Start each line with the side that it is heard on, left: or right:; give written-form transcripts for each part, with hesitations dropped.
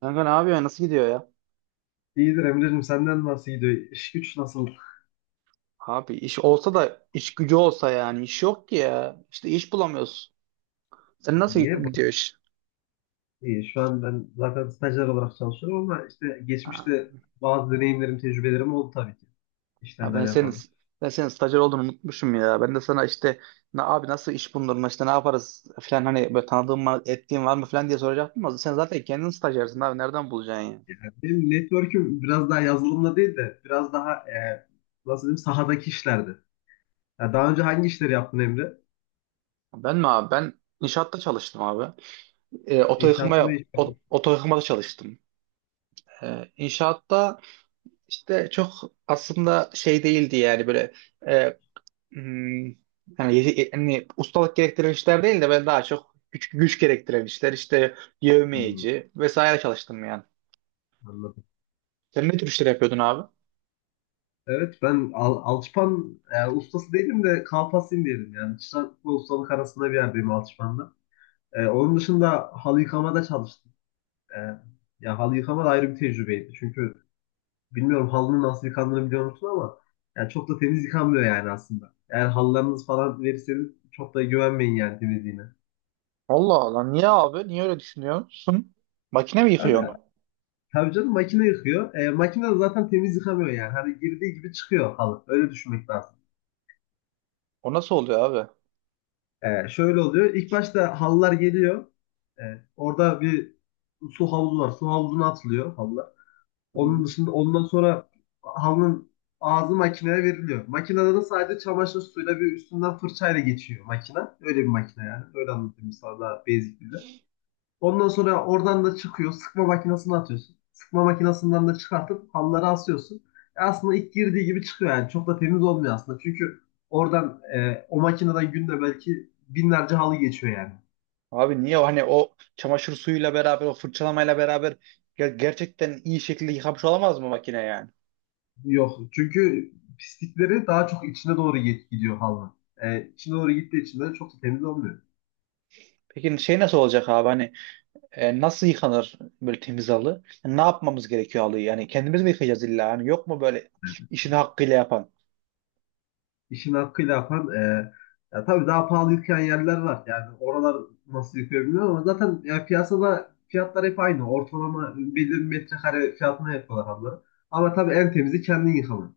right: Kanka ne yapıyor? Ya? Nasıl gidiyor ya?
left: İyidir Emre'cim, senden nasıl gidiyor? İş güç nasıl
right: Abi iş olsa da iş gücü olsa yani iş yok ki ya. İşte iş bulamıyoruz. Sen nasıl
left: diye. Bak,
right: gidiyor iş?
left: iyi. Şu an ben zaten stajyer olarak çalışıyorum ama işte
right: Ha,
left: geçmişte bazı deneyimlerim, tecrübelerim oldu tabii ki
right: ya
left: işlerle
right: ben senin
left: alakalı.
right: ben senin stajyer olduğunu unutmuşum ya. Ben de sana işte abi nasıl iş bulurum işte ne yaparız falan hani böyle tanıdığın mı ettiğin var mı falan diye soracaktım ama sen zaten kendin stajyersin abi nereden bulacaksın ya?"
left: Yani benim network'üm biraz daha yazılımla değil de biraz daha nasıl diyeyim, sahadaki işlerdi. Ya daha önce hangi işleri yaptın, Emre?
right: Ben mi abi? Ben inşaatta çalıştım abi. Oto yıkama
left: İnşaatlı ne iş yaptın?
right: oto yıkamada çalıştım. E, inşaatta işte çok aslında şey değildi yani böyle. e, Hmm, yani ustalık gerektiren işler değil de ben daha çok güç gerektiren işler işte
left: Hmm,
right: yevmiyeci vesaire çalıştım yani.
left: anladım.
right: Sen ne tür işler yapıyordun abi?
left: Evet, ben alçıpan ustası değilim de kalfasıyım diyelim yani. Çırak ve ustalık arasında bir yerdeyim alçıpanda. Onun dışında halı yıkamada çalıştım. E, Ya halı yıkama da ayrı bir tecrübeydi. Çünkü bilmiyorum, halının nasıl yıkandığını biliyor musun ama yani çok da temiz yıkanmıyor yani aslında. Eğer halılarınız falan verirseniz çok da güvenmeyin yani temizliğine.
right: Allah Allah niye abi? Niye öyle düşünüyorsun? Makine mi yıkıyor
left: Zaten
right: onu?
left: tabii canım, makine yıkıyor. Makine de zaten temiz yıkamıyor yani. Hani girdiği gibi çıkıyor halı. Öyle düşünmek lazım.
right: O nasıl oluyor abi?
left: Şöyle oluyor. İlk başta halılar geliyor. E, Orada bir su havuzu var. Su havuzuna atılıyor halılar.
right: Hı hı.
left: Onun dışında, ondan sonra halının ağzı makineye veriliyor. Makinede de sadece çamaşır suyuyla bir üstünden fırçayla geçiyor makina. Öyle bir makine yani. Öyle anlatayım sana, daha basic dille. Ondan sonra oradan da çıkıyor. Sıkma makinesine atıyorsun. Sıkma makinesinden de çıkartıp halları asıyorsun. E aslında ilk girdiği gibi çıkıyor yani. Çok da temiz olmuyor aslında. Çünkü oradan o makineden günde belki binlerce halı geçiyor yani.
right: Abi niye o hani o çamaşır suyuyla beraber o fırçalamayla beraber gerçekten iyi şekilde yıkamış olamaz mı makine yani?
left: Yok. Çünkü pislikleri daha çok içine doğru gidiyor halının. İçine doğru gittiği için de çok da temiz olmuyor.
right: Peki şey nasıl olacak abi hani, nasıl yıkanır böyle temiz halı? Ne yapmamız gerekiyor halıyı? Yani kendimiz mi yıkayacağız illa? Yani yok mu böyle işini hakkıyla yapan?
left: İşini hakkıyla yapan, ya tabii, daha pahalı yıkayan yerler var. Yani oralar nasıl yıkıyor bilmiyorum ama zaten ya, piyasada fiyatlar hep aynı. Ortalama belli bir metrekare fiyatına yapıyorlar halıları. Ama tabii en temizi kendin yıkaman.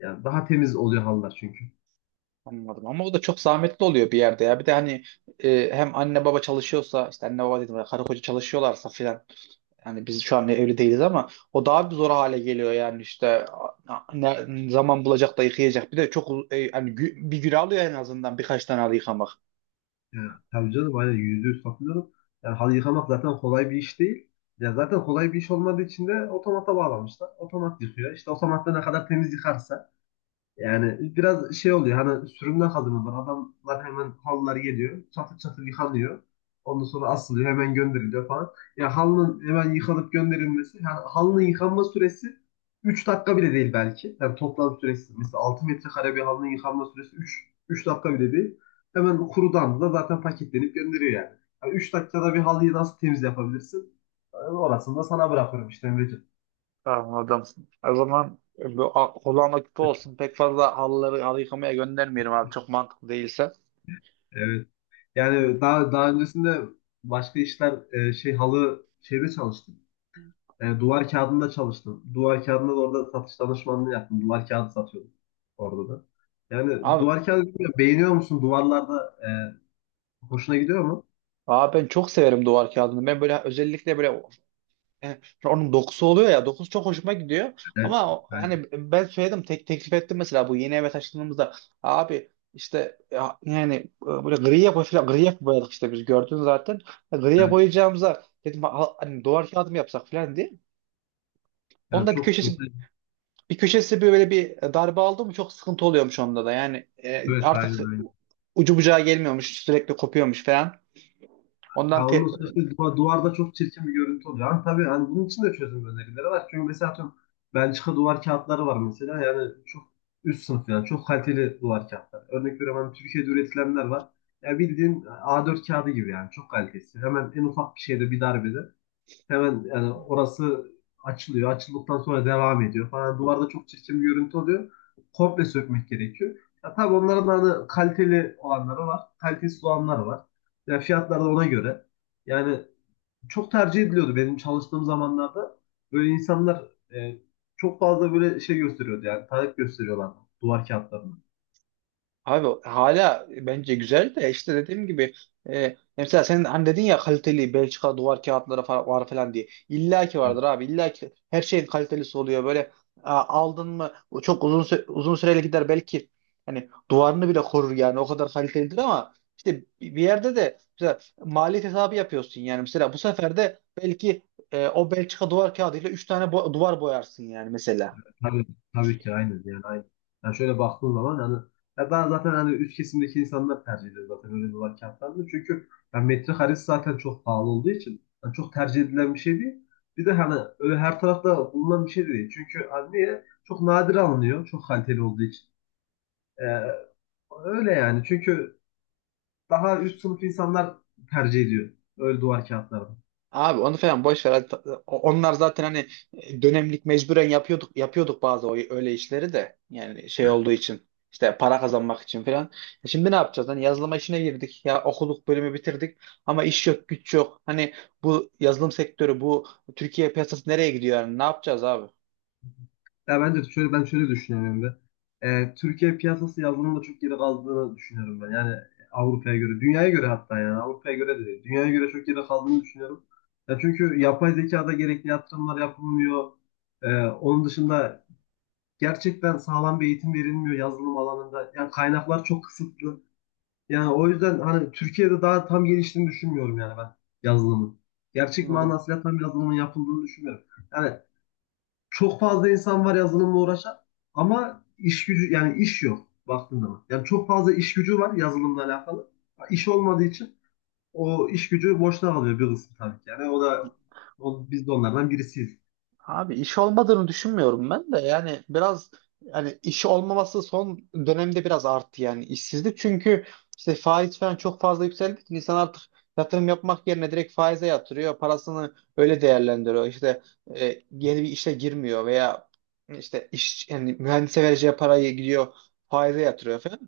left: Yani daha temiz oluyor halılar çünkü.
right: Anladım. Ama o da çok zahmetli oluyor bir yerde ya. Bir de hani hem anne baba çalışıyorsa işte anne baba dedim ya, karı koca çalışıyorlarsa filan. Yani biz şu an evli değiliz ama o daha bir zor hale geliyor yani işte ne zaman bulacak da yıkayacak. Bir de çok yani bir gün alıyor en azından birkaç tane halı yıkamak.
left: Yani, tabii canım, aynen, yüzde yüz katılıyorum. Yani halı yıkamak zaten kolay bir iş değil. Ya zaten kolay bir iş olmadığı için de otomata bağlamışlar. Otomat yıkıyor. İşte otomatta ne kadar temiz yıkarsa, yani biraz şey oluyor hani, sürümden kazanıyorlar. Adamlar, hemen halılar geliyor. Çatır çatır yıkanıyor. Ondan sonra asılıyor. Hemen gönderiliyor falan. Ya halının hemen yıkanıp gönderilmesi. Yani halının yıkanma süresi 3 dakika bile değil belki. Yani toplam süresi. Mesela 6 metrekare bir halının yıkanma süresi üç dakika bile değil. Hemen kurudan da zaten paketlenip gönderiyor yani. Yani 3 dakikada bir halıyı nasıl temiz yapabilirsin? Yani orasını da sana bırakıyorum işte, Emreciğim.
right: Anladım. O zaman bu kulağına küpe olsun. Pek fazla halıları halı yıkamaya göndermeyelim abi. Çok mantıklı değilse.
left: Evet. Yani daha öncesinde başka işler, şey, halı şeyde çalıştım. Duvar kağıdında çalıştım. Duvar kağıdında da orada satış danışmanlığı yaptım. Duvar kağıdı satıyordum orada da. Yani
right: Abi,
left: duvar kağıdı, bilmiyorum, beğeniyor musun? Duvarlarda hoşuna gidiyor mu?
right: abi, ben çok severim duvar kağıdını. Ben böyle özellikle böyle. E, Onun dokusu oluyor ya, dokusu çok hoşuma gidiyor
left: Evet.
right: ama
left: Evet.
right: hani ben söyledim, tek teklif ettim mesela bu yeni eve taşındığımızda abi, işte ya, yani böyle gri yapı falan, gri yapı boyadık işte, biz gördün zaten. Griye
left: Evet.
right: boyayacağımıza dedim, hani duvar kağıdı mı yapsak?" falan diye.
left: Yani
right: Onda bir
left: çok
right: köşesi
left: mesela,
right: bir köşesi böyle bir darbe aldı mı çok sıkıntı oluyormuş onda da yani,
left: evet,
right: artık
left: aynen.
right: ucu bucağı gelmiyormuş, sürekli kopuyormuş falan ondan.
left: Ya onun sonuçta duvarda çok çirkin bir görüntü oluyor. Ama tabii hani, bunun için de çözüm önerileri var. Çünkü mesela, atıyorum, Belçika duvar kağıtları var mesela. Yani çok üst sınıf, yani çok kaliteli duvar kağıtları. Örnek veriyorum, hani Türkiye'de üretilenler var. Ya bildiğin A4 kağıdı gibi yani, çok kalitesi. Hemen en ufak bir şeyde, bir darbede. Hemen yani orası açılıyor. Açıldıktan sonra devam ediyor falan. Duvarda çok çirkin bir görüntü oluyor. Komple sökmek gerekiyor. Ya tabii onların da hani kaliteli olanları var. Kalitesiz olanları var. Ya fiyatlar da ona göre. Yani çok tercih ediliyordu benim çalıştığım zamanlarda. Böyle insanlar e, çok fazla böyle şey gösteriyordu, yani talep gösteriyorlardı duvar kağıtlarını.
right: Abi hala bence güzel de işte dediğim gibi mesela sen hani dedin ya, kaliteli Belçika duvar kağıtları var falan diye. İlla ki vardır abi. İlla ki her şeyin kalitelisi oluyor. Böyle aldın mı o çok uzun uzun süreli gider belki, hani duvarını bile korur yani, o kadar kalitelidir ama işte bir yerde de mesela maliyet hesabı yapıyorsun yani, mesela bu sefer de belki o Belçika duvar kağıdıyla 3 tane duvar boyarsın yani mesela.
left: Tabii, tabii ki, aynen yani, aynen. Yani şöyle baktığın zaman hani, ya ben zaten hani, üst kesimdeki insanlar tercih ediyor zaten öyle dolar kağıtlarını. Çünkü yani metrekaresi zaten çok pahalı olduğu için yani çok tercih edilen bir şey değil. Bir de hani öyle her tarafta bulunan bir şey de değil. Çünkü hani niye? Çok nadir alınıyor. Çok kaliteli olduğu için. Ee, öyle yani. Çünkü daha üst sınıf insanlar tercih ediyor. Öyle duvar kağıtlarını.
right: Abi onu falan boş ver. Onlar zaten hani dönemlik mecburen yapıyorduk bazı öyle işleri de. Yani şey olduğu için işte, para kazanmak için falan. Şimdi ne yapacağız? Hani yazılıma işine girdik. Ya okuduk, bölümü bitirdik ama iş yok, güç yok. Hani bu yazılım sektörü, bu Türkiye piyasası nereye gidiyor yani? Ne yapacağız abi?
left: Ya bence şöyle, ben şöyle düşünüyorum da, Türkiye piyasası yazılımda çok geri kaldığını düşünüyorum ben. Yani Avrupa'ya göre, dünyaya göre, hatta yani Avrupa'ya göre de değil, dünyaya göre çok geri kaldığını düşünüyorum. Ya çünkü yapay zekada gerekli yatırımlar yapılmıyor. Onun dışında gerçekten sağlam bir eğitim verilmiyor yazılım alanında. Yani kaynaklar çok kısıtlı. Yani o yüzden hani, Türkiye'de daha tam geliştiğini düşünmüyorum yani ben yazılımın. Gerçek
right: Anladım.
left: manasıyla tam yazılımın yapıldığını düşünmüyorum. Yani çok fazla insan var yazılımla uğraşan ama iş gücü, yani iş yok baktığın zaman. Yani çok fazla iş gücü var yazılımla alakalı. İş olmadığı için o iş gücü boşta kalıyor bir kısmı tabii ki. Yani biz de onlardan birisiyiz.
right: Abi iş olmadığını düşünmüyorum ben de, yani biraz hani iş olmaması son dönemde biraz arttı yani, işsizlik çünkü işte faiz falan çok fazla yükseldi ki insan artık yatırım yapmak yerine direkt faize yatırıyor parasını, öyle değerlendiriyor işte. e, Yeni bir işe girmiyor veya işte iş, yani mühendise vereceği parayı gidiyor faize yatırıyor falan,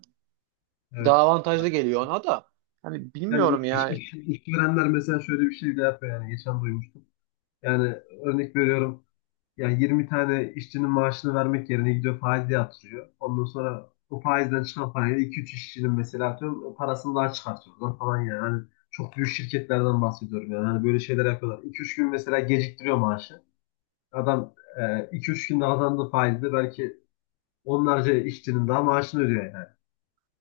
right: daha
left: Evet.
right: avantajlı geliyor ona da. Hani bilmiyorum
left: Yani
right: yani.
left: işverenler mesela şöyle bir şey de yapıyor yani, geçen duymuştum. Yani, örnek veriyorum. Yani 20 tane işçinin maaşını vermek yerine gidiyor faize yatırıyor. Ondan sonra o faizden çıkan parayla 2-3 işçinin mesela, atıyorum, parasını daha çıkartıyorlar falan yani. Hani çok büyük şirketlerden bahsediyorum yani. Hani böyle şeyler yapıyorlar. 2-3 gün mesela geciktiriyor maaşı. Adam 2-3 günde kazandığı faizle belki onlarca işçinin daha maaşını ödüyor yani.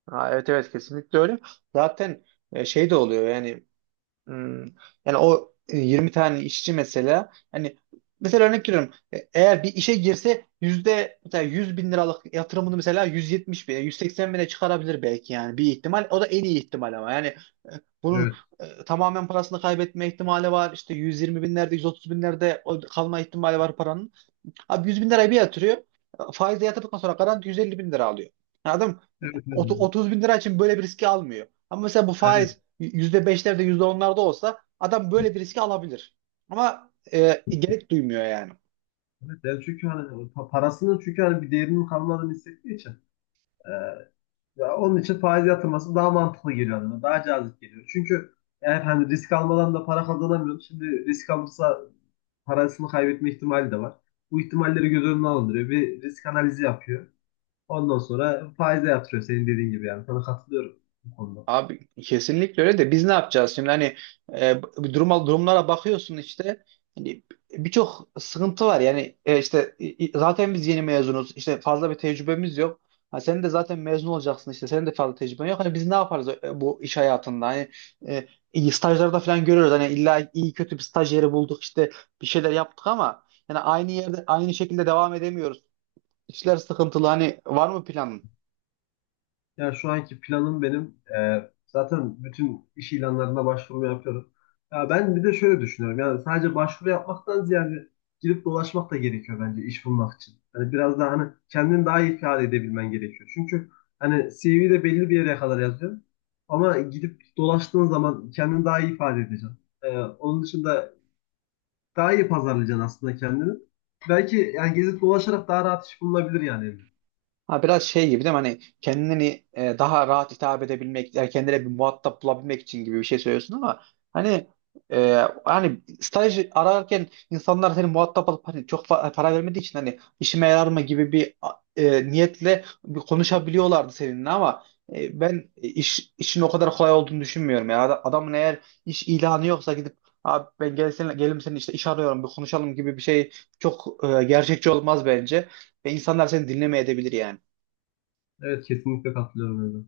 right: Ha, evet evet, kesinlikle öyle zaten. Şey de oluyor yani. Hmm. Yani o 20 tane işçi mesela, hani mesela örnek veriyorum eğer bir işe girse yüzde mesela 100 bin liralık yatırımını mesela 170 bine, 180 bine çıkarabilir belki, yani bir ihtimal, o da en iyi ihtimal ama yani e, bunun
left: Evet.
right: tamamen parasını kaybetme ihtimali var işte, 120 binlerde, 130 binlerde o kalma ihtimali var paranın. Abi 100 bin lirayı bir yatırıyor. Faizle yatırdıktan sonra garanti 150 bin lira alıyor. Yani adam
left: Evet. Evet. Evet.
right: 30 bin lira için böyle bir riski almıyor. Ama mesela bu
left: Aynen.
right: faiz %5'lerde, yüzde onlarda olsa adam böyle bir riski alabilir. Ama gerek duymuyor yani.
left: Evet, yani çünkü hani parasının, çünkü hani bir değerinin kalmadığını hissettiği için. Ya onun için faiz yatırması daha mantıklı geliyor adama. Daha cazip geliyor. Çünkü yani hani risk almadan da para kazanamıyor. Şimdi risk alırsa parasını kaybetme ihtimali de var. Bu ihtimalleri göz önüne alındırıyor. Bir risk analizi yapıyor. Ondan sonra faize yatırıyor senin dediğin gibi yani. Sana katılıyorum bu konuda.
right: Abi kesinlikle öyle de biz ne yapacağız şimdi? Hani bu duruma, durumlara bakıyorsun işte, hani birçok sıkıntı var yani. İşte zaten biz yeni mezunuz, işte fazla bir tecrübemiz yok. Ha, sen de zaten mezun olacaksın işte, senin de fazla tecrüben yok. Hani biz ne yaparız bu iş hayatında? Hani iyi stajlarda falan görüyoruz, hani illa iyi kötü bir staj yeri bulduk işte, bir şeyler yaptık ama yani aynı yerde aynı şekilde devam edemiyoruz, işler sıkıntılı. Hani var mı planın?
left: Ya şu anki planım benim, zaten bütün iş ilanlarına başvuru yapıyorum. Ya ben bir de şöyle düşünüyorum. Yani sadece başvuru yapmaktan ziyade girip dolaşmak da gerekiyor bence iş bulmak için. Hani biraz daha hani, kendini daha iyi ifade edebilmen gerekiyor. Çünkü hani CV'de belli bir yere kadar yazıyor. Ama gidip dolaştığın zaman kendini daha iyi ifade edeceksin. Onun dışında daha iyi pazarlayacaksın aslında kendini. Belki yani gezip dolaşarak daha rahat iş bulunabilir yani, Emre.
right: Ha, biraz şey gibi değil mi? Hani kendini daha rahat hitap edebilmek, yani kendine bir muhatap bulabilmek için gibi bir şey söylüyorsun ama hani hani staj ararken insanlar seni muhatap alıp hani, çok para vermediği için hani işime yarar mı gibi bir niyetle bir konuşabiliyorlardı seninle ama ben işin o kadar kolay olduğunu düşünmüyorum. Yani adamın eğer iş ilanı yoksa gidip, "Abi ben gel seninle, gelim senin işte, iş arıyorum, bir konuşalım" gibi bir şey çok gerçekçi olmaz bence ve insanlar seni dinlemeye edebilir yani.
left: Evet, kesinlikle katılıyorum, Emre.